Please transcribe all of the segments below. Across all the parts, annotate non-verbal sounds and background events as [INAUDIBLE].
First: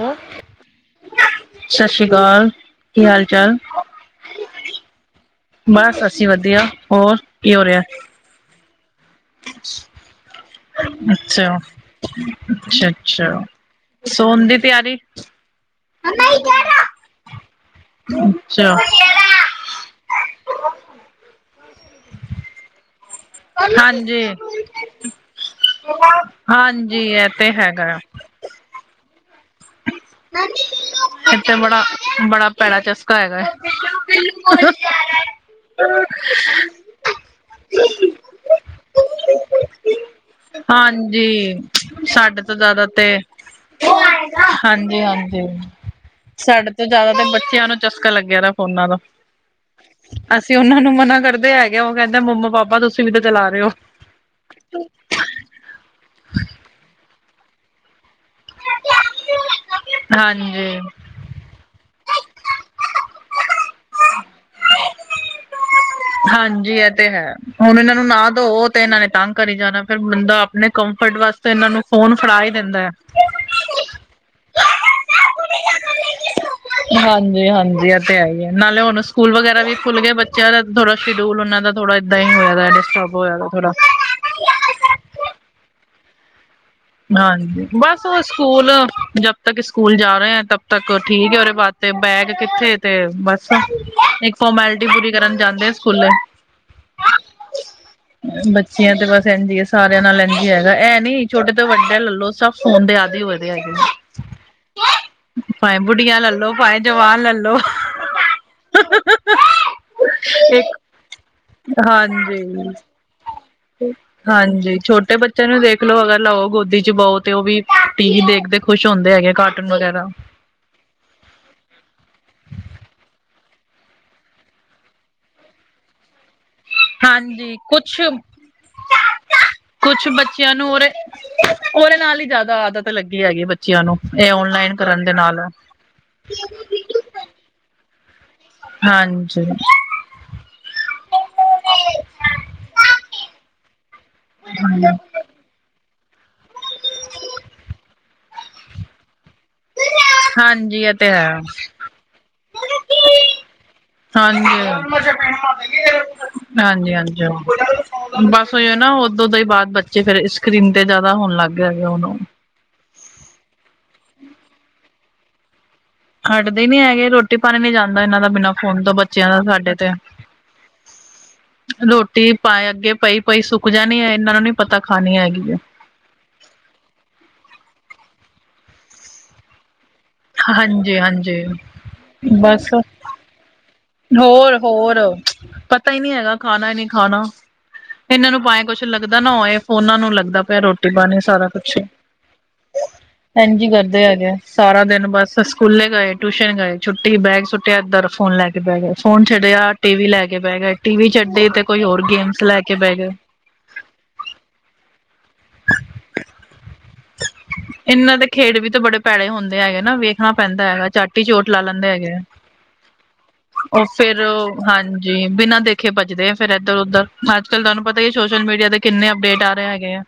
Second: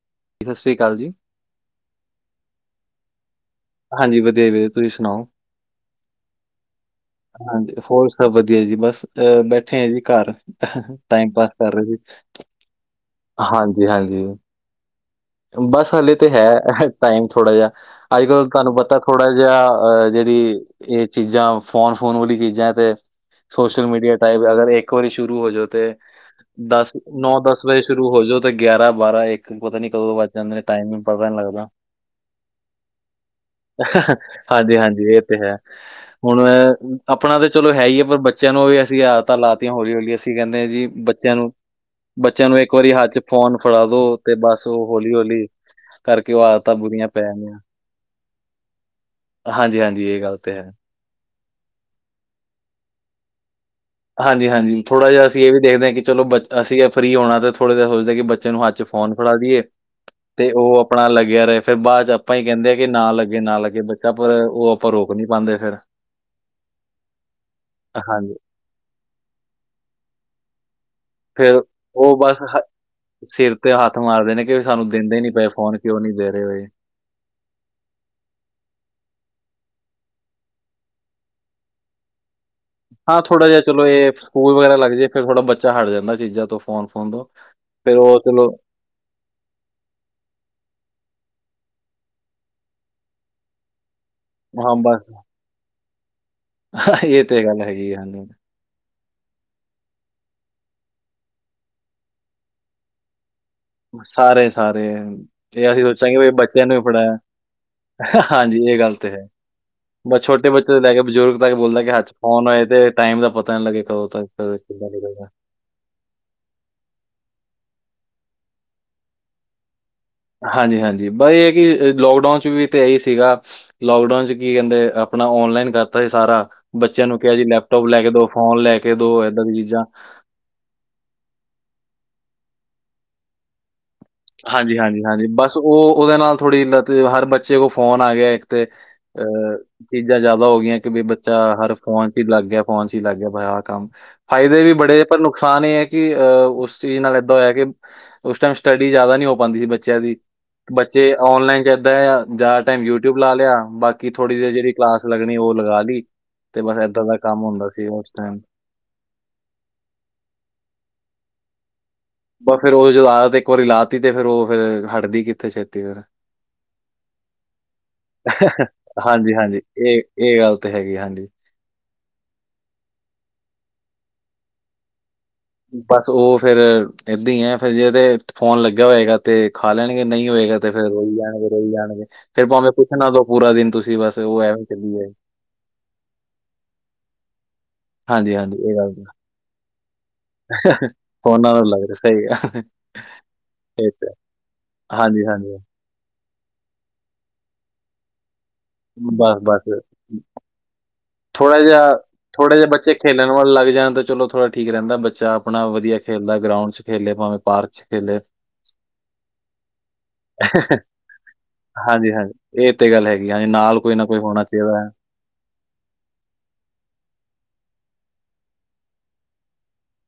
ਆਂ। ਸਾਸਰੀ ਕਾਲ ਜੀ। ਸ਼ਾਸ਼‌ੀ ਕਾਲ, ਕੀ ਹਾਲ-ਚਾਲ ਹਾਂਜੀ, ਵਧੀਆ ਜੀ ਵਧੀਆ ਤੁਹੀਂ ਸੁਣਾਓ? ਬਸ ਅਸੀਂ ਵਧੀਆ ਹੋਰ ਕੀ ਹੋ ਹਾਂਜੀ ਰਿਹਾ ਹੋਰ ਸਭ ਵਧੀਆ ਜੀ ਬਸ। ਅ ਬੈਠੇ ਆ ਜੀ ਘਰ ਟਾਈਮ ਪਾਸ ਅੱਛਾ ਕਰ ਰਹੇ ਜ ਅੱਛਾ ਅੱਛਾ ਹਾਂਜੀ ਹਾਂਜੀ ਸੋਣ ਦੀ ਤਿਆਰੀ ਬਸ ਹਲੇ ਅੱਛਾ ਤੇ ਹੈ ਟਾਈਮ ਥੋੜ੍ਹਾ ਜਿਹਾ ਅੱਜ ਕੱਲ੍ਹ ਤੁਹਾਨੂੰ ਪਤਾ। ਅ ਜਿਹੜੀ ਇਹ ਚੀਜ਼ਾਂ ਫੋਨ ਫੋਨ ਵਾਲੀ ਚੀਜ਼ਾਂ ਤੇ ਸੋਸ਼ਲ ਮੀਡੀਆ ਹਾਂਜੀ ਟਾਈਪ ਅਗਰ ਇੱਕ ਵਾਰੀ ਸ਼ੁਰੂ ਹੋਜੋ ਤੇ ਦਸ ਹਾਂਜੀ ਇਹ ਨੌ ਤੇ ਦਸ ਵਜੇ ਹੈਗਾ ਆ ਸ਼ੁਰੂ ਹੋਜੋ ਗਿਆਰਾਂ ਬਾਰਾਂ ਇੱਕ ਪਤਾ ਨੀ ਕਦੋਂ ਵੱਜ ਜਾਂਦੇ ਨੇ ਟਾਈਮ ਹੀ ਪਤਾ ਨੀ ਇਥੇ ਲੱਗਦਾ। ਬੜਾ ਬੜਾ ਪੈੜਾ ਚਸਕਾ ਹੈਗਾ ਹਾਂਜੀ ਹਾਂਜੀ ਇਹ ਤੇ ਹੈ ਹੁਣ ਆਪਣਾ ਤਾਂ ਚਲੋ ਹੈ ਹੀ ਹੈ ਪਰ ਬੱਚਿਆਂ ਨੂੰ ਵੀ ਅਸੀਂ ਆਤਾਂ ਲਾਤੀਆਂ ਹੌਲੀ ਹੌਲੀ ਅਸੀਂ ਕਹਿੰਦੇ ਹਾਂ ਜੀ ਹਾਂਜੀ ਬੱਚਿਆਂ ਨੂੰ ਸਾਡੇ ਬੱਚਿਆਂ ਤੋਂ ਨੂੰ ਇੱਕ ਜ਼ਿਆਦਾ ਵਾਰੀ ਤੇ ਹੱਥ ਚ ਫੋਨ ਫੜਾ ਦੋ ਤੇ ਬਸ ਉਹ ਹਾਂਜੀ ਹੌਲੀ ਹਾਂਜੀ ਹੌਲੀ ਕਰਕੇ ਉਹ ਸਾਡੇ ਆਦਤਾਂ ਤੋਂ ਬੁਰੀਆਂ ਜ਼ਿਆਦਾ ਪੈ ਤਾਂ ਜਾਂਦੀਆਂ ਬੱਚਿਆਂ ਨੂੰ ਚਸਕਾ ਲੱਗਿਆ ਫੋਨਾਂ ਦਾ ਹਾਂਜੀ ਹਾਂਜੀ ਇਹ ਗੱਲ ਤੇ ਹੈ। ਮੇਨੂੰ ਮਨਾ ਕਰਦੇ ਹੈਗੇ ਆ ਉਹ ਕਹਿੰਦੇ ਮੰਮਾ ਪਾਪਾ ਤੁਸੀਂ ਵੀ ਤੇ ਚਲਾ ਰਹੇ ਹੋ ਹਾਂਜੀ ਹਾਂਜੀ ਥੋੜ੍ਹਾ ਜਿਹਾ ਅਸੀ ਇਹ ਵੀ ਦੇਖਦੇ ਹਾਂ ਚਲੋ ਬ ਅਸੀਂ ਫਰੀ ਹੋਣਾ ਤੇ ਥੋੜਾ ਸੋਚਦੇ ਕਿ ਬੱਚੇ ਨੂੰ ਹੱਚ ਫੋਨ ਫੜਾ ਦੀਈਏ, ਤੇ ਉਹ ਹਾਂਜੀ ਆਪਣਾ ਲੱਗਿਆ ਰਹੇ ਫੇਰ ਬਾਅਦ ਚ ਆਪਾਂ ਈ ਕੈੰਦੇ ਐ ਕਿ ਨਾ ਲੱਗੇ ਨਾ ਲੱਗੇ ਬੱਚਾ ਪਰ ਓਹ ਅਪਾਂ ਰੋਕ ਨੀ ਪਾੰਦੇ ਫੇਰ ਹਾਂਜੀ, ਐ ਤੇ ਹੈ ਹੁਣ, ਇਹਨਾਂ ਨੂੰ ਨਾ ਹਾਂਜੀ ਦੋ ਤੇ ਏਨਾਂ ਨੇ ਤੰਗ ਕਰੀ ਜਾਣੈ, ਫੇਰ ਬੰਦਾ ਨੇ ਕੰਫਰਟ ਵਾਸਤੇ ਫਿਰ ਏਨਾਂ ਨੂੰ ਫੋਨ ਉਹ ਬਸ ਫੜਾ ਈ ਹ ਦਿੰਦੈ। ਸਿਰ ਤੇ ਹੱਥ ਮਾਰਦੇ ਨੇ ਕਿ ਸਾਨੂੰ ਦਿੰਦੇ ਨੀ ਪਏ ਫੋਨ ਕਿਉਂ ਨੀ ਦੇ ਰਹੇ ੳਹੇ ਹਾਂਜੀ ਹਾਂਜੀ ਇਹ ਤੇ ਹੈ ਹੀ ਹੈ ਨਾਲੇ ਹੁਣ ਸਕੂਲ ਵਗੈਰਾ ਵੀ ਖੁੱਲ ਗਿਆ ਬੱਚਿਆਂ ਦਾ ਥੋੜਾ ਸ਼ਡਿਊਲ ਉਹਨਾਂ ਦਾ ਥੋੜ੍ਹਾ ਇਦਾਂ ਹੀ ਹੋਆ ਦਾ, ਡਿਸਟਰਬ ਹਾਂ ਹੋਯਾ ਦਾ ਜਿਹਾ ਥੋੜਾ ਚਲੋ ਇਹ ਸਕੂਲ ਵਗੈਰਾ ਲੱਗ ਜੇ ਉਹ ਵਗੈਰਾ ਲੱਗ ਜਾਏ ਫਿਰ ਥੋੜਾ ਬੱਚਾ ਹਟ ਜਾਂਦਾ ਚੀਜ਼ਾਂ ਤੋਂ ਫੋਨ ਫੋਨ ਤੋਂ ਹਾਂਜੀ ਫਿਰ ਬਸ ਉਹ ਚਲੋ ਸਕੂਲ ਤੱਕ ਸਕੂਲ ਜਾ ਰਹੇ ਆ ਤਬ ਤੱਕ ਠੀਕ ਹੈ ਉਹਦੇ ਬਾਅਦ ਤੇ ਬੈਗ ਕਿੱਥੇ ਤੇ ਬੱਸ ਫੋਰਮੈਲਿਟੀ ਪੂਰੀ ਕਰਨ ਜਾਂਦੇ ਆ ਸਕੂਲੇ ਹ ਇਹ ਤੇ ਗੱਲ ਹੈਗੀ ਹਾ ਚਿਆਂ ਤੇ ਬਸ ਐੰਝ ਈ ਏ, ਸਾਰਿਆਂ ਨਾਲ ਐੰਝਜੀ ਹੈਗਾ ਐਹ ਨੀ ਛੋਟੇ ਤੋਂ ਵੱਡਾ ਲਲੋੋ ਸਭ ਫੋਨ ਦੇ ਆਦਿ ਹੋਏ ਦੇ ਹੈਗੇ ਸਾਰੇ ਸਾਰੇ ਇਹ ਭਾਵੇਂ ਅਸੀਂ ਸੋਚਾਂਗੇ ਬੁੱਢੀਆਂ ਬੀ ਲੈਲੋ ਬੱਚਿਆਂ ਨੂੰ ਭਾਵੇਂ ਵੀ ਜਵਾਨ ਲੈਲੋ ਫੜਾਇਆ ਹਾਂਜੀ ਇਹ ਗੱਲ ਤੇ ਹੈ। ਬਸ ਛੋਟੇ ਬੱਚੇ ਇੱਕ ਤੋਂ ਲੈ ਕੇ ਬਜ਼ੁਰਗ ਤੱਕ ਬੋਲਦੈ ਕਿ ਹੱਥ ਚ ਫੋਨ ਹੋਏ ਹਾਂਜੀ ਤੇ ਟਾਈਮ ਦਾ ਪਤਾ ਨੀ ਲੱਗੇ ਕਦੋ ਹਾਂਜੀ ਛੋਟੇ ਬੱਚਿਆਂ ਨੂੰ ਦੇਖ ਲੋ ਅਗਰ ਲਓ ਗੋਦੀ ਚ ਬਹੋ ਤੇ ਉਹ ਵੀ ਟੀ ਵੀ ਦੇਖਦੇ ਖੁਸ਼ ਹੁੰਦੇ ਹੈਗੇ ਕਾਰਟੂਨ ਵਗੈਰਾ ਹਾਂਜੀ ਹਾਂਜੀ, ਬਸ ਏਹ ਐ ਕਿ ਲੋਕਡਾਊਨ ਚ ਵੀ ਤਾਂ ਐਹੀ ਸੀਗਾ। ਲੋਕਡਾਊਨ ਚ ਕੀ ਕਹਿੰਦੇ ਅਪਣਾ ਔਨਲਾਈਨ ਕਰਤਾ ਸੀ ਸਾਰਾ। ਬੱਚਿਆਂ ਨੂੰ ਕਿਹਾ ਜੀ ਹਾਂਜੀ ਲੈਪਟੋਪ ਕੁਛ ਲੈਕੇ ਦੋ, ਫੋਨ ਲੈਕੇ ਦੋ, ਐਦਾਂ ਦੀ ਚੀਜ਼ਾਂ। ਬਚਿਆਂ ਨੂੰ ਔਰ ਓਹਦੇ ਨਾਲ ਹੀ ਜਿਆਦਾ ਆਦਤ ਲੱਗੀ ਹੈਗੀ ਏ ਬੱਚ ਚਿਆ ਨੂੰ। ਔਨਲਾਈਨ ਹਾਂਜੀ, ਹਾਂਜੀ, ਕਰਨ ਦੇ ਹਾਂਜੀ, ਨਾਲ ਬਸ ਓਹ ਓਦੇ ਨਾਲ ਥੋੜ੍ਹੀ ਹਰ ਬੱਚੇ ਕੋਲ ਫੋਨ ਆ ਗਏ ਤੇ ਹਾਂਜੀ ਅਹ ਚੀਜ਼ਾਂ ਜ਼ਿਆਦਾ ਹੋ ਗਈਆਂ ਕਿ ਬ ਬੱਚਾ ਹਰ ਫੋਨ ਚ ਹੀ ਲੱਗ ਗਿਆ ਫੋਨ ਚ ਹੀ ਲੱਗ ਗਿਆ ਆਹ ਕੰਮ ਫਾਇਦੇ ਵੀ ਬੜੇ ਪਰ ਨੁਕਸਾਨ ਏਹ ਹੈ ਕਿ ਅਹ ਉਸ ਚੀਜ਼ ਨਾਲ ਏਦਾਂ ਹੋਯਾ ਕਿ ਉਸ ਟਾਈਮ ਸਟੱਡੀ ਜਿਆਦਾ ਨੀ ਹੋ ਪਾੰਦੀ ਸੀ, ਬੱ ਬੱਚਿਆਂ ਦੀ ਹਾਂਜੀ ਇਹ ਬੱਚੇ ਤੇ ਔਨਲਾਈਨ ਚ ਇਦਾ ਆ ਜ਼ਿਆਦਾ ਟਾਈਮ ਯੂਟਿਊਬ ਲਾ ਹੈ ਲਿਆ ਬਾਕੀ ਥੋੜ੍ਹੀ ਦੇ ਜਿਹੜੀ ਕਲਾਸ ਲੱਗਣੀ ਓਹ ਲਗਾ ਦੀ। ਹਾਂਜੀ ਹਾਂਜੀ, ਹਾਂ ਬਸ ਪਏ ਨਾ ਓਦੋਂ ਦੇ ਈ ਬਾਦ ਬੱਚੇ ਫੇਰ ਸਕਰੀਨ ਤੇ ਜੈਦਾ ਹੋਣ ਲੱਗ ਗੇ ਹੈਗੇ ਹੋਣ ਓਹ ਬਸ ਫੇਰ ਉਹ ਜਦੋਂ ਆਦਤ ਇੱਕ ਵਾਰੀ ਲਾ ਤੀ ਤੇ ਫੇਰ ਉਹ ਫੇਰ ਹਟਦੀ ਕਿੱਥੇ ਛੇਤੀ ਫੇਰ ਹਟਦੇ ਨੀ ਹੈਗੇ, ਰੋਟੀ ਪਾਣੀ ਨੀ ਜਾਂਦਾ ਇਹਨਾਂ ਦਾ, ਬਿਨਾਂ ਫੋਨ ਤੋਂ ਬੱਚਿਆਂ ਹਾਂਜੀ, ਦਾ ਹਾਂਜੀ ਸਾਡੇ ਤੇ ਇਹ ਇਹ ਗੱਲ ਤਾਂ ਹੈਗੀ ਹਾਂਜੀ। ਰੋਟੀ ਪਾਏ ਅੱਗੇ ਪਈ-ਪਈ ਸੁੱਕ ਜਾਣੀ ਐ, ਏਨਾਂ ਨੂੰ ਨੀ ਪਤਾ ਖਾਣੀ ਹੈਗੀ ਐਂ। ਬਸ ਉਹ ਫੇਰ ਏਦਾਂ ਹੀ ਐ, ਫੇਰ ਜੇ ਤੇ ਫੋਨ ਲੱਗਿਆ ਹੋਏਗਾ ਤੇ ਖਾ ਲੈਣਗੇ, ਨਹੀਂ ਹੋਏਗਾ ਤੇ ਫੇਰ ਰੋਈ ਹਾਂਜੀ-ਹਾਂਜੀ ਜਾਣਗੇ ਰੋਈ ਜਾਣਗੇ, ਫੇਰ ਭਾਵੇਂ ਕੁਛਣਾ ਦੋ ਪੂਰਾ ਦਿਨ, ਤੁਸ ਹੋਰ ਹੋਰ, ਪਤਾ ਹੀ ਨਹੀਂ ਹੈਗਾ ਖਾਣਾ ਹੀ ਨਹੀਂ ਖਾਣਾ ਏਨਾਂ ਹਾਂਜੀ, ਨੂੰ ਹਾਂਜੀ ਭਾਵੇਂ ਇਹ ਕੁਛ ਗੱਲ ਲੱਗਦਾ ਨਾ ਹੋਏ, ਫੋਨਾਂ ਨੂੰ ਲੱਗਦਾ ਤਾਂ ਪੇਐ ਰੋਟੀ-ਪਾਣੀ ਸਾਰਾ ਫੋਨਾਂ ਨਾਲ ਕੁਛ। ਲੱਗ ਰਿਹਾ ਸਹੀ ਗੱਲ ਐੰਜ ਈ ਇਹ ਕਰਦੇ ਤਾਂ ਹੈ। ਹੈਗੇੇ ਆ, ਸਾਰਾ ਦਿਨ ਹਾਂਜੀ, ਬਸ ਹਾਂਜੀ ਸਕੂਲੇ ਗਏ। ਟੂਸ਼ਨ ਗਏ, ਛੁੱਟੀ ਬੈਗ ਸੁੱਟਿਆ, ਏਦਰ ਫੋਨ ਲੈ ਕੇ ਬੈ ਗਏ, ਫੋਨ ਬਸ, ਛੱਡਿਆ, ਬਸ ਟੀ ਵੀ ਲੈ ਕੇ ਬੈ ਗਏ, ਟੀ ਵੀ ਛਡੀ, ਤੇ ਕੋਈ ਹੋਰ ਗੇਮਸ ਲੈ ਕੇ ਬੈਹ ਗਏ। ਫੋਨ ਲੱਗ ਜਾਣ ਤਾਂ ਚਲੋ ਥੋੜਾ ਠੀਕ ਰੈੰਦਾ, ਬੱਚਾ ਅਪਣਾ ਵਧੀਆ ਖੇਲਦਾ ਗਰਾਊਂਡ ਚ। ਖੇਲੇ ਭਾਵੇਂ ਪਾਰਕ 'ਚ ਇਨਾਂ ਖੇਲੇ। ਦੇ ਖੇਡ ਵੀ ਤੇ ਬੜੇ ਪੈੜੇ ਹੁੰਦੇ ਹੈਗੇ ਨਾ, ਵੇਖਣਾ ਪੈਂਦਾ ਹੈਗੈ। ਝੱਟ ਈ ਚੋਟ ਲਾ ਲੈਂਦੇ ਹਾਂਜੀ, ਹੈਗੇ ਐ, ਹਾਂਜੀ ਇਹ ਤੇ ਗੱਲ ਹੈਗੀ ਹਾਂਜੀ ਨਾਲ ਓਹ ਕੋਈ ਨਾ ਕੋਈ ਫੇਰ ਹੋਣਾ ਓਹ ਚਾਹੀਦਾ ਹੈ। ਹਾਂਜ ਜੀ ਬਿਨਾ ਦੇਖੇ ਭਜਦੇ ਆ ਫੇਰ ਏਧਰ ਉੱਧਰ, ਅੱਜ ਕਲ੍ਹ ਤੁਹਾਨੂੰ ਪਤਾ ਹੀ ਹੈ, ਸੋਸ਼ਲ ਮੀਡੀਆ ਤੇ ਕਿੰਨੇ ਅਪਡੇਟ ਆ ਰਹੇ ਹੈਗੇ ਆ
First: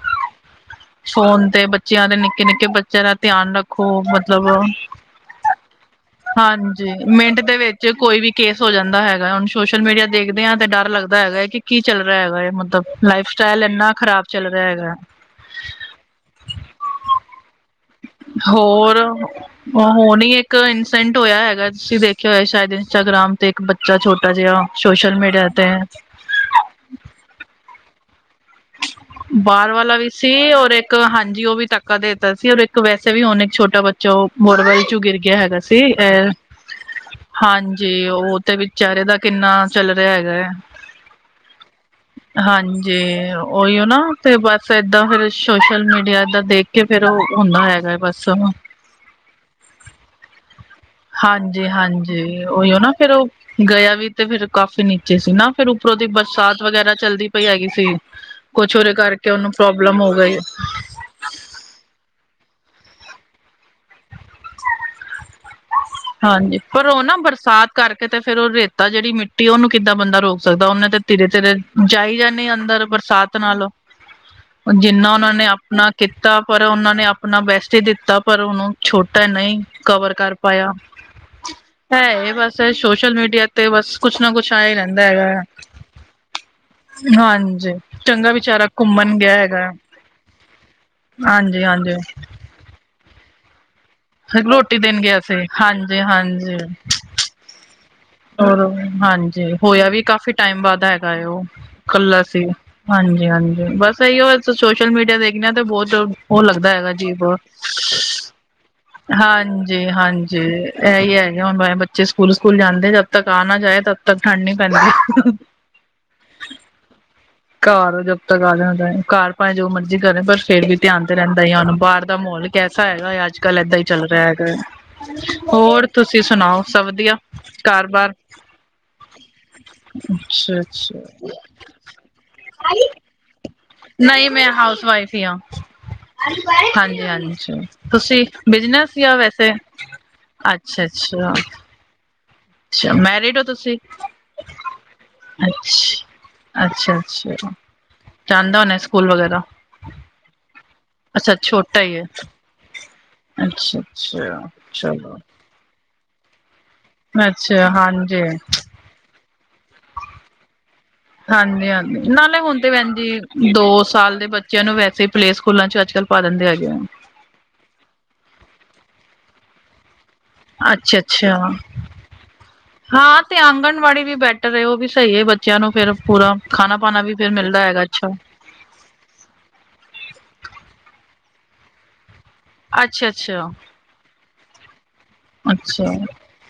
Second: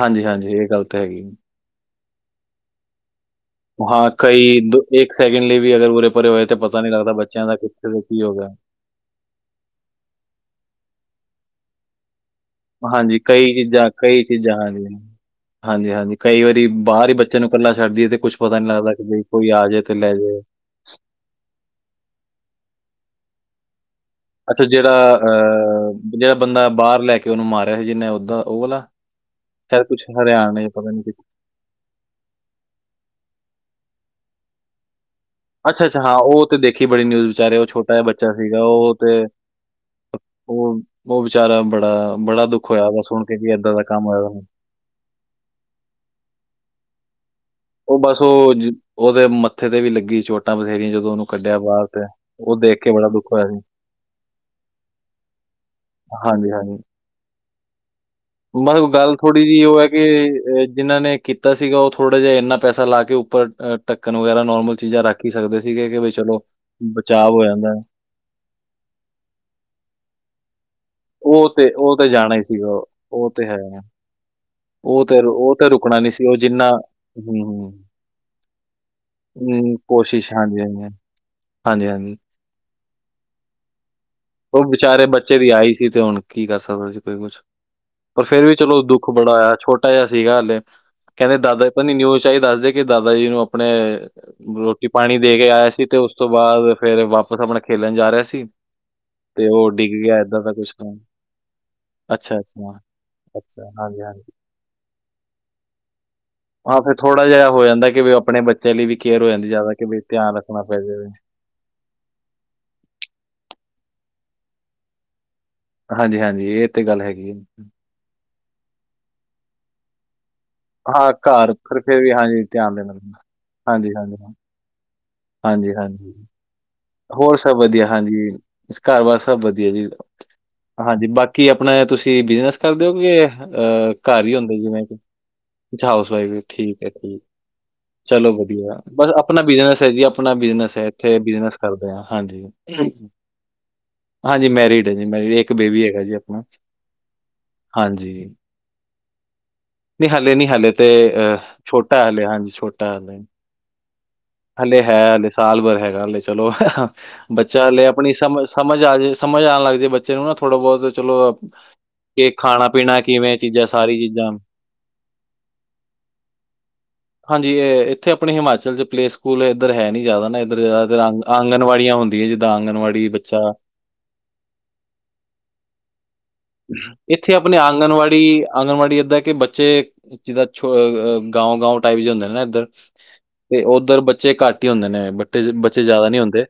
ਹਾਂਜੀ ਹਾਂਜੀ, ਏਹ ਗੱਲ ਤਾਂ ਹੈਗੀ। ਫੋਨ ਤੇ, ਬੱਚਿਆਂ ਦੇ ਨਿੱਕੇ ਨਿੱਕੇ ਬੱਚਿਆਂ ਦਾ ਧਿਆਨ ਰੱਖ ਖੋ ਹਾਂ, ਮਤਲਬ, ਕਈ ਦ ਸੈਕਿੰਡ ਲਈ ਵੀ ਅਗਰ ਉਰੇ-ਪਰੇ ਹੋਏ ਤੇ ਪਤਾ ਨਹੀਂ ਹਾਂਜੀ ਲੱਗਦਾ ਮਿੰਟ ਬੱਚਿਆਂ ਦਾ ਦੇ ਵੇੱਚ ਕਿੱਥੇ ਤੇ ਕੋਈ ਕੀ ਵੀ ਗਿਆ। ਕੇਸ ਹੋ ਜਾਂ ਦਾ ਹੈਗਾ, ਹੁਣ ਸੋਸ਼ਲ ਮੀਡੀਆ ਦੇਖਦੇ ਹਾਂ ਤੇ ਡਰ ਲੱਗਦਾ ਹੈਗਾ ਹੈ, ਕਿ ਕੀ ਚੱਲ ਰਿਹਾ ਹੈਗਾ ਇਹ ਮੁੱਦਾ ਹਾਂਜੀ, ਕਈ ਚੀਜ਼ਾਂ ਕਈ ਚੀਜ਼ਾਂ, ਹਾਂਜੀ ਹੈਗਾ ਹਾਂਜੀ, ਹਾਂਜੀ ਹਾਂਜੀ, ਕਈ ਵਾਰੀ ਬਾਰ ਈ ਬੱ ਬੱਚੇ ਨੂੰ ਕੱਲਾ ਛੱਡਦੀਏ, ਤੇ ਕੁਛ ਪਤਾ ਨੀ ਲੱਗਦਾ ਹੋਰ ਕਿ ਬਈ ਕੋਈ ਆ ਜੇ ਤੇ ਲੈ ਜੇ। ਸੈਂਕਡ ਹੋਇਆ ਹੈਗਾ, ਤੁਸੀਂ ਦੇਖਿਆ ਹੋਏ ਸ਼ਇਦ ਇੰਸਟਾਗ੍ਰਾਮ ਤੇ, ਇੱਕ ਬੱਚਾ ਛੋਟ ਛੋਟਾ ਜੇਆ, ਸੋਸ਼ਲ ਮੀਡੀਆ ਤੇ। ਜੇੜਾ ਬੰਦਾ, ਬਾਹਰ ਲੈਕੇ ਓਨੂੰ ਮਾਰਿਆ ਸੀ ਜਿਨੇ ਔਦ ਬਾਹਰ ਵਾਲਾ ਵੀ ਸੀ, ਔਰ ਪਤਾ ਇੱਕ ਨਹੀਂ ਕਿ ਹਾਂਜੀ ਉਹ ਵੀ ਤੱਕ ਧੱਕਾ ਦੇ ਦਿੱਤਾ ਸੀ, ਔਰ ਇੱਕ ਵੈਸੇ ਵੀ ਹੁਨ ਇੱਕ ਛੋਟਾ ਬੱਚਾ ਉਹ ਬੜਵਾਰੀ ਚ ਗਿਰ ਗਯਾ ਹੈਗਾ ਸੀ, ਅੱਛਾ-ਅੱਛਾ ਹਾਂ, ਇਹ ਉਹ ਤੇ ਦੇਖੀ ਬੜੀ ਨਿਊਜ਼ ਵਿਚਾਰੇ ਉਹ ਛੋਟਾ ਜਿਹਾ ਹਾਂਜੀ, ਬੱਚਾ ਉਹ ਤੇ ਸੀਗਾ ਉਹ ਵਿਚਾਰੇ ਦਾ ਤੇ ਕਿੰਨਾ ਚੱਲ ਰਿਹਾ ਹੈਗਾ ਹੈ, ਉਹ ਉਹ ਵਿਚਾਰਾ ਬੜਾ, ਬੜਾ ਦੁੱਖ ਹੋਇਆ ਹਾਂਜੀ ਵਾ ਸੁਣ ਕੇ ਕਿ ਏਦਾਂ ਦਾ ਉਹੀਓ ਨਾ, ਕੰਮ ਤੇ ਹੋਇਆ। ਬਸ ਏਦਾਂ, ਫਿਰ ਸੋਸ਼ਲ ਮੀਡੀਆ ਏਦਾਂ ਦੇਖ ਕੇ ਫੇਰ ਓਹ ਹੁੰਦਾ ਹੈ। ਉਹ ਬਸ ਉਹ ਉਹਦੇ ਮੱਥੇ ਤੇ ਵੀ ਲੱਗੀ ਚੋਟਾਂ ਬਥੇਰੀਆਂ, ਜਦੋਂ ਉਹਨੂੰ ਕੱਢਿਆ ਹਾਂਜੀ, ਬਾਹਰ ਤੇ ਹਾਂਜੀ, ਉਹ ਓਹੀਓ ਦੇਖ ਨਾ ਕੇ ਬੜਾ ਫੇਰ ਦੁੱਖ ਓਹ ਹੋਇਆ ਸੀ। ਗਿਆ ਵੀ ਤੇ ਫੇਰ ਕਾਫ਼ੀ ਨੀਚੇ ਸੀ ਨਾ, ਫੇਰ ਉੱਪਰੋਂ ਦੀ ਹਾਂਜੀ, ਬਰਸਾਤ ਹਾਂਜੀ। ਵਗੈਰਾ ਚੱਲਦੀ ਪਈ ਹੈਗੀ ਸੀ ਕੁਛ ਬਸ ਉਹਦੇ ਗੱਲ ਕਰਕੇ ਥੋੜ੍ਹੀ ਉਹਨੂੰ ਜਿਹੀ ਉਹ ਹੈ ਪ੍ਰੋਬਲਮ ਹੋ ਗਈ ਕਿ ਜਿਹਨਾਂ ਨੇ ਕੀਤਾ ਸੀਗਾ, ਉਹ ਥੋੜ੍ਹਾ ਜਿਹਾ ਇੰਨਾ ਪੈਸਾ ਲਾ ਕੇ ਉੱਪਰ ਢੱਕਣ ਵਗੈਰਾ ਨੋਰਮਲ ਚੀਜ਼ਾਂ ਰੱਖ ਹੀ ਸਕਦੇ ਸੀਗੇ, ਕਿ ਵਈ ਹਾਂਜੀ, ਪਰ ਉਹ ਨਾ ਬਰਸਾਤ ਕਰਕੇ ਤੇ ਫੇਰ ਉਹ ਰੇਤਾ, ਜਿਹੜੀ ਮਿੱਟੀ ਉਹਨੂੰ ਕਿੱਦਾਂ ਬੰਦਾ ਰੋਕ ਸਕਦਾ, ਉਹਨੇ ਤੇ ਉਹ ਧੀਰੇ-ਧੀਰੇ ਤੇ ਉਹ ਤੇ ਜਾਈ ਜਾਣਾ ਹੀ ਜਾਂਣੇ ਸੀਗਾ। ਅੰਦਰ, ਉਹ ਬਰਸਾਤ ਤੇ ਹੈ। ਨਾਲੋ। ਉਹ ਜਿੰਨਾ ਤੇ ਉਹਨਾਂ ਰੁ- ਨੇ ਉਹ ਤੇ ਆਪਣਾ ਰੁਕਣਾ ਨਹੀਂ ਸੀ ਉਹ ਕੀਤਾ, ਪਰ ਜਿੰਨਾ ਉਹਨਾਂ ਨੇ ਹੂੰ, ਆਪਣਾ ਹੂੰ, ਬੈਸਟ ਹੀ ਦਿੱਤਾ ਪਰ ਹੁਣ ਉਹ ਛੋਟਾ ਨਹੀਂ ਹੂੰ ਕਵਰ ਕੋਸ਼ਿਸ਼ ਕਰ ਹਾਂਜੀ, ਪਾਇਆ, ਹਾਂਜੀ, ਐਏ ਬਸ ਐ ਸੋਸ਼ਲ ਮੀਡੀਆ ਤੇ ਬਸ ਕੁਛ ਨਾ ਕੁਛ ਔ ਆਇਆ ਹੀ ਰਹਿੰਦਾ ਵਿਚਾਰੇ ਬੱਚੇ ਹੈਗਾ ਦੀ ਆਈ ਸੀ, ਤੇ ਹੁਣ ਕੀ ਕਰ ਸਕਦਾ ਜੀ ਕੋਈ ਕੁਛ। ਹਾਂਜੀ ਪਰ ਚੰਗਾ ਫੇਰ ਵੀ ਵਿਚਾਰਾ ਚਲੋ ਦੁੱਖ ਘੁੰਮਣ ਬੜਾ ਗਿਆ ਹੋਇਆ, ਹੈਗਾ ਛੋਟਾ ਜਿਹਾ ਸੀਗਾ ਹਲੇ ਕਹਿੰਦੇ ਹਾਂਜੀ ਦਾਦਾ ਪਤਾ ਨੀ ਹਾਂਜੀ ਨਿਊਜ਼ ਚਾਈਦਾ ਕਿ ਦਾਦਾ ਜੀ ਨੂੰ ਅਪਣੇ ਰੋਟੀ ਦੇਣ ਪਾਣੀ ਗਿਆ ਦੇ ਕੇ ਆਇਆ ਸੀ, ਤੇ ਹਾਂਜੀ ਉਸ ਤੋਂ ਬਾਦ ਫੇਰ ਵਾਪਿਸ ਅਪਣਾ ਖੇਲਣ ਜਾ ਰਿਹਾ ਸ ਹੋਰ ਹਾਂਜੀ ਜੀ ਹੋਇਆ ਵੀ ਕਾਫੀ ਏਦਾਂ ਦਾ ਟਾਈਮ ਕੁਛ ਬਾਦ ਕੰਮ ਹੈਗਾ ਏ ਓਹ, ਕੱਲਾ ਅੱਛਾ, ਸੀ, ਅੱਛਾ, ਹਾਂਜੀ ਹਾਂਜੀ ਅੱਛਾ ਬਸ ਹਾਂਜੀ। ਅਹੀਓ ਸ ਸੋਸ਼ਲ ਮੀਡੀਆ ਵੇਖਣੇ ਆ ਤੇ, ਬੌਤ ਓਹ ਲੱਗਦਾ ਹਾਂ, ਹੈਗਾ ਫਿਰ ਅਜੀਬ। ਥੋੜਾ ਜਿਹਾ ਹੋ ਜਾਂਦਾ ਕਿ ਵੀ ਉਹ ਆਪਣੇ ਬੱਚਿਆਂ ਲਈ ਵੀ ਕੇਅਰ ਹੋ ਜਾਂਦੀ ਜ਼ਿਆਦਾ ਹਾਂਜੀ ਕਿ ਵੀ ਧਿਆਨ ਹਾਂਜੀ ਰੱਖਣਾ ਪੈ ਏ ਜਾਵੇ। ਹੀ ਹੈ ਹੁਣ ਬੱਚੇ ਸਕੂਲ ਸਕੂਲ ਜਾਂਦੇ, ਜਦ ਤੱਕ ਆ ਨਾ ਜਾਏ ਤਦ ਤੱਕ ਠੰਢ ਨੀ ਪੈਂਦੀ ਹਾਂਜੀ ਹਾਂਜੀ, ਏ ਤੇ ਗੱਲ ਹੈਗੀ ਏ। ਘਰ ਜਬ ਤਕ ਆ ਜਾਂਦਾ, ਘਰ ਭਾਵੇ ਜੋ ਮਰਜੀ ਕਰੇ ਪਰ ਫੇਰ ਵੀ ਧਿਆਨ ਹਾਂ, ਤੇ ਰੈੰਦਾ ਈ ਘਰ ਐ, ਹੋਣ ਪਰ ਫਿਰ ਬਾਹਰ ਵੀ ਦਾ ਹਾਂਜੀ ਮਹੋਲ ਧਿਆਨ ਕੈਸਾ ਦੇਣਾ ਪੈਂਦਾ। ਹੈਗਾ ਅੱਜ। ਕੱਲ੍ਹ ਏਦਾਂ ਹੀ ਹਾਂਜੀ, ਚੱਲ ਹਾਂਜੀ, ਰਿਹਾ ਹੈਗਾ ਹਾਂਜੀ, ਹੋਰ ਹਾਂਜੀ। ਤੁਸੀਂ ਸੁਣਾਓ? ਸਭ ਵਧੀਆ ਹੋਰ ਸਭ ਵਧੀਆ ਘਰ ਬਾਰ ਹਾਂਜੀ ਘਰ ਬਾਰ ਸਭ ਵਧੀਆ ਜੀ। ਅੱਛਾ ਅੱਛਾ ਹਾਜੀ, ਬਾਕੀ ਅਪਣੇ ਤੁਸੀਂ ਬਿਜਨਸ ਕਰਦੇਓ ਕਿ ਅਹ ਘਰ ਨਹੀਂ ਹੀ ਮੈਂ ਹੁੰਦੇ ਜਿਵੇਂ ਹਾਊਸ ਕਿ? ਵਾਈਫ ਹੀ ਹਾਂ ਅੱਛਾ ਹਾਊਸ ਵਾਈਫ ਠੀਕ ਹੈ ਹਾਂਜੀ ਠੀਕ ਹਾਂਜੀ ਤੁਸੀਂ ਚਲੋ ਵਧੀਆ ਬਿਜਨਸ ਬਸ ਜਾਂ ਆਪਣਾ ਵੈਸੇ ਬਿਜਨਸ ਹੈ ਜੀ ਆਪਣਾ ਬਿਜਨਸ ਅੱਛਾ ਹੈ। ਉੱਥੇ ਅੱਛਾ ਬਿਜਨਸ ਕਰਦੇ ਆ ਹਾਂਜੀ। ਅੱਛਾ ਮੈਰਿਡ ਹੋ ਤੁਸੀਂ? ਹਾਂਜੀ ਮੈਰਿਡ ਹੈ ਜੀ ਮੈਰਿਡ ਇੱਕ ਬੇਬੀ ਹੈਗਾ ਅਛ, ਜੀ ਆਪਣਾ ਅੱਛਾ, ਅੱਛਾ, ਹਾਂਜੀ ਜਾਂਦਾ ਹੋਣੈ ਸ ਫੂਲ ਵਗੈਰਾ ਨਹੀਂ ਹਲੇ ਨੀ ਹਲੇ ਤੇ ਅੱਛਾ ਅ ਹੀ ਹੈ ਛੋਟਾ ਹਲੇ ਹਾਂਜੀ ਛੋਟਾ ਹਾਲੇ। ਅੱਛਾ ਅੱਛਾ ਹਲੇ ਹੈ ਚਲੋ ਹਲੇ ਸਾਲ ਬਰ ਹੈਗਾ, ਹਲੇ ਚਲੋ। ਅੱਛਾ ਬੱਚਿਆਂ ਆਪਣੀ ਹਾਂਜੀ ਸਮਝ ਸਮਝ ਆ ਜਾੇ ਸਮਝ ਆਉਣ ਲੱਗ ਜਾੇ ਬੱਚੇ ਨੂੰ ਨਾ ਥੋੜਾ ਬਹੁਤ ਚਲੋ ਹਾਂਜੀ ਹਾਂਜੀ, ਕਿ ਨਾਲੇ ਹੁਣ ਖਾਣਾ ਤੇ ਵੈਣ ਪੀਣਾ ਕਿਵੇਂ ਜੀ ਚੀਜ਼ਾਂ ਦੋ ਸਾਰੀ ਸਾਲ ਦੇ ਚੀਜ਼ਾਂ ਬੱਚਿਆਂ ਨੂੰ ਵੈਸੇ ਈ ਪਲੇਅ ਸਕੂਲਾਂ ਚ ਅੱਜ-ਕੱਲ ਪਾ ਦਿੰਦੇ ਆ ਗਏ। ਹਾਂਜੀ, ਏਹ ਇੱਥੇ ਅਪਣੇ ਹਿਮਾਚਲ ਚ ਪਲੇ ਸਕੂਲ ਏਧਰ ਹੈ ਨੀ ਜੈਦਾ ਨਾ। ਇੱਧਰ ਜ਼ਿਆਦਾਤਰ ਆਂਗ ਅੱਛਾ-ਅੱਛਾ ਆਂਗਣਵਾੜੀਆਂ ਹੁੰਦੀ ਹੈ ਜਿੱਦਾਂ ਆਂਗਣਵਾੜੀ ਹਾਂ ਬੱਚਾ ਤੇ' ਆਂਗਣਵਾੜੀ ਵੀ ਬੈਟਰ ਉਹ ਵੀ ਸਹੀ ਹੈ। ਬੱਚਿਆਂ ਨੂੰ ਫੇਰ ਪੂਰਾ ਖਾਣਾ ਪਾਣਾ ਵੀ ਫੇਰ ਮਿਲਦਾ ਹੈਗਾ ਅੱਛਾ ਆਂਗਨਵਾੜੀ ਏਦਾਂ ਕਿ ਬੱਚੇ ਜਿੱਦਾਂ ਛ' ਅਹ ਗਾਂ ਗਾਉਂ ਟਾਈਪ ਜ ਹੁੰਦੇ ਨੇ ਨਾ ਅੱਛਾ ਅੱਛਾ ਤੇ ਉੱਧਰ ਬੱਚੇ ਘੱਟ ਹੀ ਹੁੰਦੇ ਨੇ। ਬੱਚੇ ਅੱਛਾ ਜ਼ਿਆਦਾ ਨਹੀਂ ਹੁੰਦੇ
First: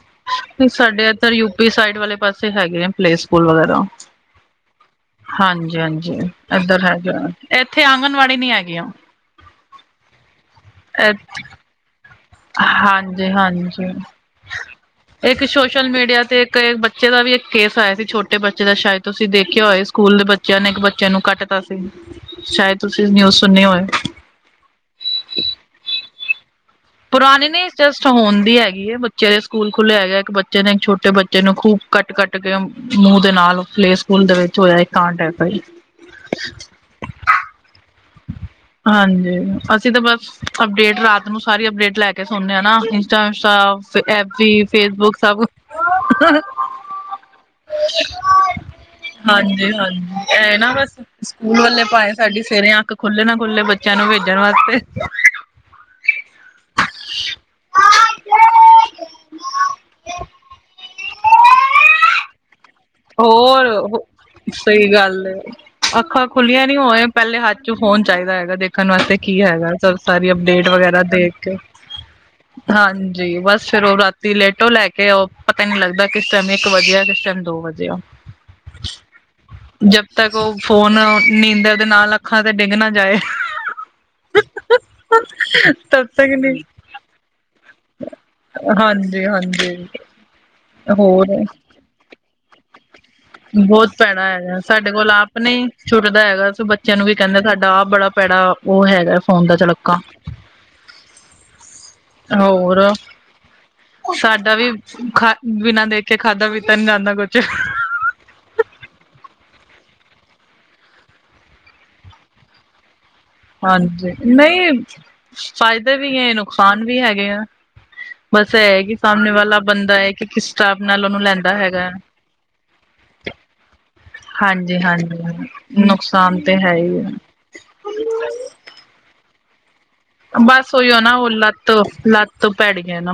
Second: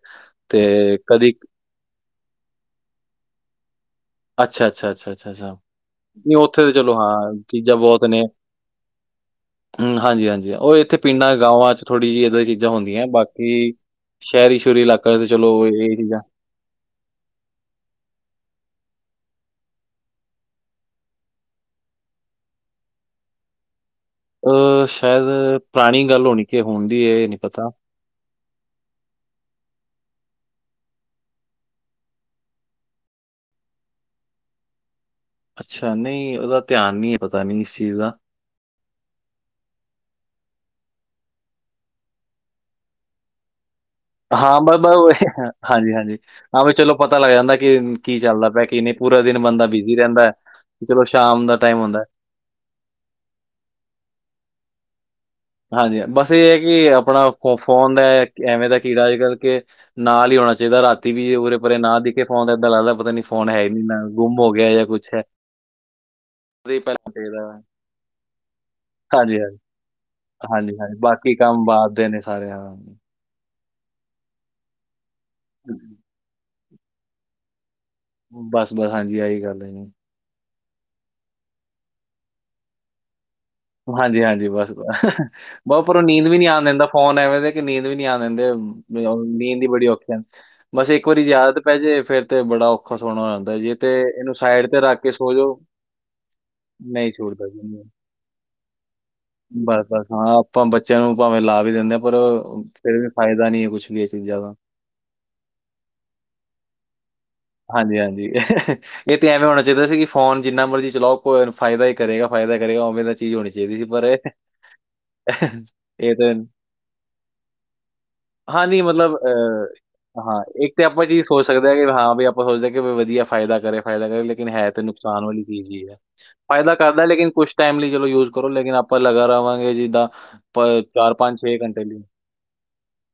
ਤੇ' ਸਾਡੇ ਇੱਧਰ ਯੂਪੀ ਸਾਈਡ ਵਾਲੇ ਪਾਸੇ ਹੈਗੇ ਨੇ ਪਲੇ ਸਕੂਲ ਵਗੈਰਾ ਅੱਛਾ-ਅੱਛਾ-ਅੱਛਾ-ਅੱਛਾ-ਅੱਛਾ ਹਾਂਜੀ ਹਾਂਜੀ ਨਹੀਂ ਉੱਥੇ ਤਾਂ ਇੱਧਰ ਚਲੋ ਹੈਗੇ ਹਾਂ ਚੀਜ਼ਾਂ ਇੱਥੇ ਬਹੁਤ ਨੇ ਆਂਗਣਵਾੜੀ ਨੀ ਹੈਗੀਆਂ ਹਮ ਹਾਂਜੀ-ਹਾਂਜੀ ਉਹ ਇੱਥੇ ਪਿੰਡਾਂ ਗਾਵਾਂ ਚ' ਥੋੜ੍ਹੀ ਜਿਹੀ ਇੱਦਾਂ ਦੀ ਚੀਜ਼ਾਂ ਹੁੰਦੀਆਂ ਬਾਕੀ ਹਾਂਜੀ-ਹਾਂਜੀ। ਸ਼ਹਿਰੀ ਛੂਰੀ ਇਲਾਕਾ ਤੇ' ਇੱਕ ਚਲੋ ਸੋਸ਼ਲ ਇਹ ਚੀਜ਼ਾਂ ਮੀਡੀਆ ਤੇ ਇੱਕ ਬੱਚੇ ਦਾ ਵੀ ਇੱਕ ਕੇਸ ਆਇਆ ਸੀ ਛੋਟੇ ਬੱਚੇ ਦਾ ਸ਼ਾਇਦ ਤੁਸੀਂ ਦੇਖਿਆ ਹੋਏ ਸਕੂਲ ਦੇ ਬੱਚਿਆਂ ਨੇ ਇੱਕ ਬੱਚੇ ਨੂੰ ਕੱਟ [UNINTELLIGIBLE] ਸੀ ਸ਼ਾਇਦ ਤੁਸੀਂ ਨਿਊਜ਼ ਸੁਣੀ ਹੋਏ ਅ' ਸ਼ਾਇਦ ਪੁਰਾਣੀ ਗੱਲ ਹੋਣੀ ਹੁੰਦੀ ਹੈ। ਪੁਰਾਣੇ ਨੇ ਹੋਣ ਦੀ ਹੈਗੀ ਹੈਏ ਬੱਚੇ ਦੇ ਸਕੂਲ ਖੁੱਲ੍ਹੇ ਹੈਗੇ ਇੱਕ ਬੱਚੇ ਨੇ ਇੱਕ ਛੋਟੇ ਬੱਚੇ ਨੂੰ ਖੂਬ ਕੱਟ ਕੱਟ ੱਕੇ ਮੂੰਹ ਦੇ ਨਾਲ ਪਲੇ ਸਕੂਲ ਦੇ ਵਿੱਚ ਹੋਇਆ ਕਾਂਡਕ ਅੱਛਾ ਨਹੀਂ ਉਹਦਾ ਧਿਆਨ ਨੀ ਪਤਾ ਨੀ ਇਸ ਚੀਜ਼ ਦਾ ਹਾਂਜੀ ਅਸੀਂ ਤਾਂ ਬਸ ਅਪਡੇਟ ਰਾਤ ਨੂੰ ਸਾਰੀ ਅਪਡੇਟ ਲੈ ਕੇ ਸੁਣਦੇ ਆ ਨਾ ਇੰਸਟਾਸਟਾ ਹਾਂ ਬ' ਹਾਂਜੀ-ਹਾਂਜੀ ਹਾਂ ਵੀ ਚਲੋ ਪਤਾ ਲੱਗ ਜਾਂਦਾ ਕਿ ਕੀ ਚੱਲਦਾ ਪਿਆ ਕਿਨੇ ਪੂਰਾ ਦਿਨ ਬੰਦਾ ਬਿਜੀੀ ਹਾਂਜੀ-ਹਾਂਜੀ ਰਹਿੰਦਾ ਇਹ ਨਾ ਤੇ ਬਸ ਚਲੋ ਸ਼ਾਮ ਦਾ ਸਕੂਲ ਟਾਈਮ ਵਾਲੇ ਹਉਂਦਾ। ਭਾਵੇਂ ਸਾਡੀ ਸਵੇਰੇ ਅੱਖ ਖੁੱਲ੍ਹੇ ਨਾ ਖੁੱਲ੍ਹੇ ਬੱਚਿਆਂ ਨੂੰ ਭੇਜਣ ਵਾਸਤੇ। ਹਾਂਜੀ ਬਸ ਇਹ ਹੈ ਕਿ ਆਪਣਾ ਫੋਨ ਦਾ ਐਵੇਂ ਦਾ ਕੀ ਅੱਜ ਕੱਲ੍ਹ ਕਿ ਨਾਲ ਹੀ ਹੋਣਾ ਚਾਹੀਦਾ ਰਾਤੀ ਵੀ ਉਰੇ ਪਰੇ ਨਾ ਦਿਖੇ ਫੋਨ ਇੱਦਾਂ ਲੱਗਦਾ। ਪਤਾ ਨਹੀਂ ਫੋਨ ਹੈ ਹੋਰ ਹੀ ਨਹੀਂ, ਨਾ ਗੁੰਮ ਹੋ ਗਿਆ ਜਾਂ ਸਹੀ ਕੁਛ ਗੱਲ ਹੈ। ਅੱਖਾਂ ਖੁੱਲੀਆਂ ਉਹਦੇ ਨੀ ਹੀ ਹੋਆ ਪਹਿਲਾਂ ਪਹਿਲੇ ਚਾਹੀਦਾ। ਹੱਥ ਚ ਫੋਨ ਚਾਹੀਦਾ ਹੈਗਾ ਦੇਖਣ ਵਾਸਤੇ ਹਾਂਜੀ ਕੀ ਹਾਂਜੀ ਹੈਗਾ। [UNINTELLIGIBLE] ਸਾਰੀ ਅਪਡੇਟ ਹਾਂਜੀ ਹਾਂਜੀ ਵਗੈਰਾ ਦੇਖ ਬਾਕੀ ਕੇ ਕੰਮ ਬਾਅਦ ਦੇ ਨੇ ਸਾਰੇ। ਹਾਂ ਹਾਂਜੀ ਜੀ ਬਸ ਫੇਿਰ ਉਹ ਰਾਤੀ ਲੇਟੋ ਲੈ ਕੇ ਉਹ ਪਤਾ ਹੀ ਨੀ ਲੱਗਦਾ ਕਿਸ ਟਾਈਮ ਇੱਕ ਵਧੀਆ ਕਿਸ ਟਾਈਮ ਦੋ ਵਧੀਆ। ਜੀ। ਬਸ ਬਸ ਹਾਂਜੀ ਆਹੀ ਗੱਲ ਨੀ। ਤੱਕ ਉਹ ਫੋਨ ਓ ਨੀਂਦਰ ਦੇ ਨਾਲ ਅੱਖਾਂ ਤੇ ਡਿੱਗ ਨਾ ਜਾਏ। ਹਾਂਜੀ ਹਾਂਜੀ ਬਸ ਬਹੁ ਪਰ ਉਹ ਤਬ ਨੀਂਦ ਤੱਕ ਵੀ ਨੀ ਆਉਣ ਦਿੰਦਾ ਫੋਨ ਐਵੇਂ ਦੇ ਕੇ ਨੀਂਦ ਵੀ ਨੀ ਆ ਦਿੰਦੇ ਹਾਂਜੀ ਨੀਂਦ ਦੀ ਹਾਂਜੀ ਬੜੀ ਔਖੇ ਬਸ ਇੱਕ ਵਾਰੀ ਹੋਰ ਜੇ ਆਦਤ ਪੈ ਜਾੇ ਫਿਰ ਤੇ ਬੜਾ ਔਖਾ ਸੌਣਾ ਹੋ ਜਾਂਦਾ ਜੇ ਬਹੁਤ ਤੇ ਭੈੜ ਇਹਨੂੰ ਹੈਗਾ ਸਾਈਡ ਤੇ ਸਾਡੇ ਰੱਖ ਕੋਲ ਕੇ ਸੋ ਆਪ ਜਾਓ ਨਹੀਂ ਛੁੱਟਦਾ ਹੈਗਾ ਬੱਚੇ ਬੱਚਿਆਂ ਨੂੰ ਨਹੀਂ ਵੀ ਕਹਿੰਦੇ ਛੁੱਟਦਾ ਸਾਡਾ ਆਪ ਬੜਾ ਪੈੜਾ ਉਹ ਹੈਗਾ। ਫੋਨ ਦਾ ਬਸ ਚਲੱਕਾ ਬਸ ਹਾਂ ਆਪਾਂ ਬੱਚਿਆਂ ਨੂੰ ਭਾਵੇਂ ਲਾ ਵੀ ਦਿੰਦੇ ਹਾਂ। ਪਰ ਹੋਰ ਫਿਰ ਵੀ ਫਾਇਦਾ ਨੀ ਏ, ਕੁਛ ਵੀ ਇਹ ਚੀਜ਼ਾਂ ਦਾ। ਸਾਡਾ ਵੀ ਖਾ ਬਿਨਾਂ ਦੇਖੇ ਖਾਧਾ-ਪੀਤਾ ਨੀ ਜਾਂਦਾ ਕੁੱਛ। ਹਾਂਜੀ-ਹਾਂਜੀ ਇਹ ਤੇ ਐਵੇਂ ਹੋਣਾ ਚਾਹੀਦਾ ਸੀ, ਕਿ ਫੋਨ ਜਿੰਨਾ ਮਰਜ਼ੀ ਚਲਾਓ, ਕੋ ਫਾਇਦਾ ਹੀ ਕਰੇਗਾ-ਫਾਇਦਾ ਹੀ ਕਰੇਗਾ, ਉਵੇਂ ਦਾ ਚੀਜ਼ ਹੋਣੀ ਚਾਹੀਦੀ ਸੀ ਪਰ ਹਾਂਜੀ, ਇਹ ਨਹੀਂ ਫਾਇਦੇ ਇਹ ਵੀ ਏ, ਤਾਂ ਨੁਕਸਾਨ ਵੀ ਹੈਗੇ ਆ ਬਸ ਹਾਂ ਨਹੀਂ ਇਹ ਕਿ ਮਤਲਬ ਸਾਹਮਣੇ ਵਾਲਾ ਬੰਦਾ, ਏ ਅਹ, ਕਿ ਹਾਂ ਕਿਸ ਇੱਕ ਟਾਇਪ ਤੇ ਨਾਲ ਆਪਾਂ ਉਹਨੂੰ ਚੀਜ਼ ਸੋਚ ਲੈਂਦਾ ਸਕਦੇ ਹਾਂ ਐਗਾ। ਕਿ ਹਾਂ ਵੀ ਆਪਾਂ ਸੋਚਦੇ ਕਿ ਵਧੀਆ ਫਾਇਦਾ ਕਰੇ-ਫਾਇਦਾ ਕਰੇ, ਲੇਕਿਨ ਹੈ ਹਾਂਜੀ ਤੇ ਨੁਕਸਾਨ ਵਾਲੀ ਹਾਂਜੀ ਚੀਜ਼ ਈ ਹੈ। ਨੁਕਸਾਨ ਤੇ ਹੈ ਫਾਇਦਾ ਹੀ ਕਰਦਾ ਹੈ। ਲੇਕਿਨ ਕੁਛ ਟਾਈਮ ਲਈ ਚਲੋ ਯੂਜ ਕਰੋ, ਲੇਕਿਨ ਆਪਾਂ ਲਗਾ ਰਹਾਵਾਂਗੇ ਜਿੱਦਾਂ ਬਸ ਉਹੀਓ ਨਾ ਉਹ ਘੰਟੇ ਲਈ ਲੱਤ-ਲੱਤ ਭੈੜੀ ਏ ਨਾ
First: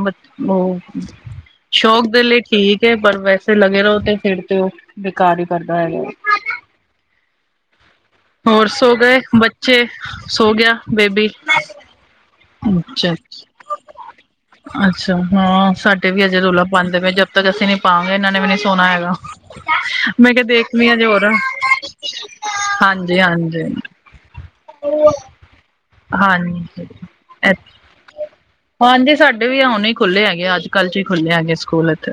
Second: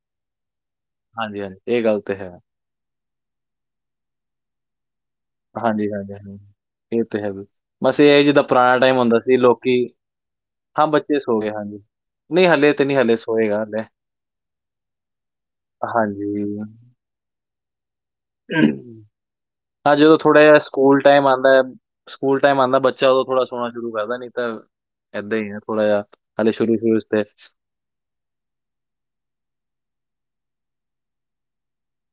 ਉਹ ਹਾਂਜੀ-ਹਾਂਜੀ, ਇਹ ਗੱਲ ਸ਼ੌਕ ਤੇ ਦੇ ਹੈ। ਲਈ ਠੀਕ ਪਰ ਵੈਸੇ ਲੱਗੇ ਰਹੋ, ਤੇ ਫਿਰ ਤੇ ਉਹ ਬੇਕਾਰ ਹੀ ਕਰਦਾ ਹਾਂਜੀ ਹੈਗਾ। ਹਾਂਜੀ ਹਾਂਜੀ ਇਹ ਤਾਂ ਹੈ। ਬਸ ਇਹ ਜਿੱਦਾਂ ਹੋਰ ਪੁਰਾਣਾ ਸੋ ਟਾਈਮ ਹੁੰਦਾ ਗਏ ਸੀ ਲੋਕੀ, ਬੱਚੇ ਸੋ ਗਿਆ ਹਾਂ ਬੱਚੇ ਬੇਬੀ। ਸੋ ਗਏ ਹਾਂਜੀ। ਨਹੀਂ ਹਲੇ ਤੇ ਨਹੀਂ, ਅੱਛਾ ਹਲੇ ਸੋਏਗਾ ਹਲੇ। ਅੱਛਾ ਹਾਂ, ਸਾਡੇ ਵੀ ਅਜੇ ਰੌਲਾ ਹਾਂਜੀ ਪਾਂਦੇ ਪਏ, ਜਦ ਤੱਕ ਅਸੀਂ ਨ ਪਾਂਗੇ ਇਹਨਾਂ ਨੇ ਵੀ ਨੀ ਸੋਣਾ ਹੈਗਾ, ਹਾਂ ਜਦੋਂ ਮੈਂ ਥੋੜਾ ਕਿਹਾ ਜਿਹਾ ਦੇਖਦੀ ਸਕੂਲ ਹਜੇ ਟਾਈਮ ਹੋਰ, ਆਂਦਾ ਹੈ ਸਕੂਲ ਟਾਈਮ ਆਂਦਾ ਹਾਂਜੀ ਬੱਚਾ ਉਦੋਂ ਥੋੜਾ ਹਾਂਜੀ ਸੋਣਾ ਸ਼ੁਰੂ ਕਰਦਾ, ਨੀ ਤਾਂ ਏਦਾਂ ਹੀ ਹੈ, ਥੋੜਾ ਜਿਹਾ ਹਾਲੇ ਹਾਂਜੀ ਸ਼ੁਰੂ-ਸ਼ੁਰੂ ਚ ਤੇ ਹਾਂਜੀ, ਸਾਡੇ ਵੀ ਹੁਣ ਹੀ ਖੁੱਲ੍ਹੇ ਹੈਗੇ ਆ, ਅੱਜ-ਕੱਲ ਚ ਹੀ ਖੁੱਲ੍ਹੇ ਹੈਗੇ ਸਕੂਲ ਇੱਥੇ।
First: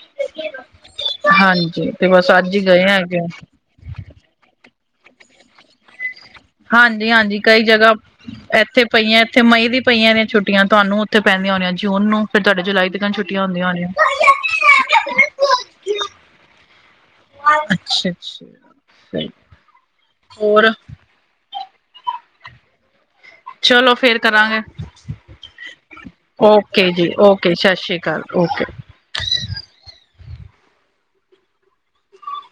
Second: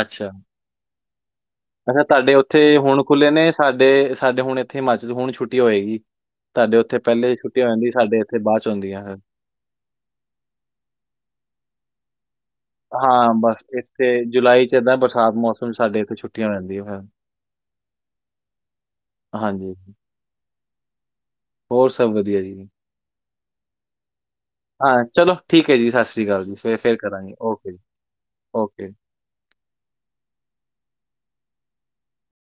ਅੱਛਾ। ਹਾਂਜੀ। ਮੈਂ ਕਿਹਾ ਤੇ ਬਸ ਤੁਹਾਡੇ ਅੱਜ ਉੱਥੇ ਹੀ ਗਏ ਹੁਣ ਹੈਗੇ। ਖੁੱਲ੍ਹੇ ਨੇ, ਸਾਡੇ-ਸਾਡੇ ਹੁਣ ਇੱਥੇ ਹਿਮਾਚਲ ਚ ਹੁਣ ਛੁੱਟੀ ਹੋਏਗੀ। ਤਾਡੇ ਉੱਥੇ ਪਹਿਲੇ ਹੀ ਹਾਂਜੀ-ਹਾਂਜੀ ਛੁੱਟੀਆਂ ਹੋ ਜਾਂਦੀ, ਸਾਡੇ ਇੱਥੇ ਬਾਚ ਹੌਦੀਆਂ ਫੇਰ। ਏਥੇ ਮਈ ਦੀ ਪਈਆਂ ਨੇ ਛੁੱਟੀਆਂ, ਤੁਹਾਨੂੰ ਉੱਥੇ ਪੈਂਦੀਆਂ ਹੋਣੀਆਂ ਜੂਨ ਨੂੰ। ਫੇਰ ਤਾਡੇ ਜੁਲਾਈ ਤੱਕ ਹਾਂ, ਛੁੱਟੀਆਂ ਬਸ ਹੁੰਦੀਆਂ ਹੋਣੀਆਂ। ਇੱਥੇ ਜੁਲਾਈ ਚ ਏਦਾਂ ਬਰਸਾਤ ਮੌਸਮ ਚ, ਸਾਡੇ ਇੱਥੇ ਛੁੱਟੀਆਂ ਹੋ ਜਾਦੀਆਂ ਫੇਰ। ਅੱਛਾ-ਅੱਛਾ। ਸਹੀ ਹਾਂਜੀ। ਹੋਰ। ਹੋਰ ਸਭ ਵਧੀਆ ਜੀ। ਚਲੋ ਫੇਰ ਕਰਾਂਗੇ। ਹਾਂ ਚਲੋ ਠੀਕ ਹੈ ਜੀ, ਸਸਰੀ ਕਾਲ ਜੀ, ਓਕੇ ਫਿਰ-ਫਿਰ ਜੀ ਕਰਾਂਗੇ, ਓਕੇ ਸਤਿ ਸ਼੍ਰੀ ਅਕਾਲ ਓਕੇ। ਜੀ-ਓਕੇ ਜੀ।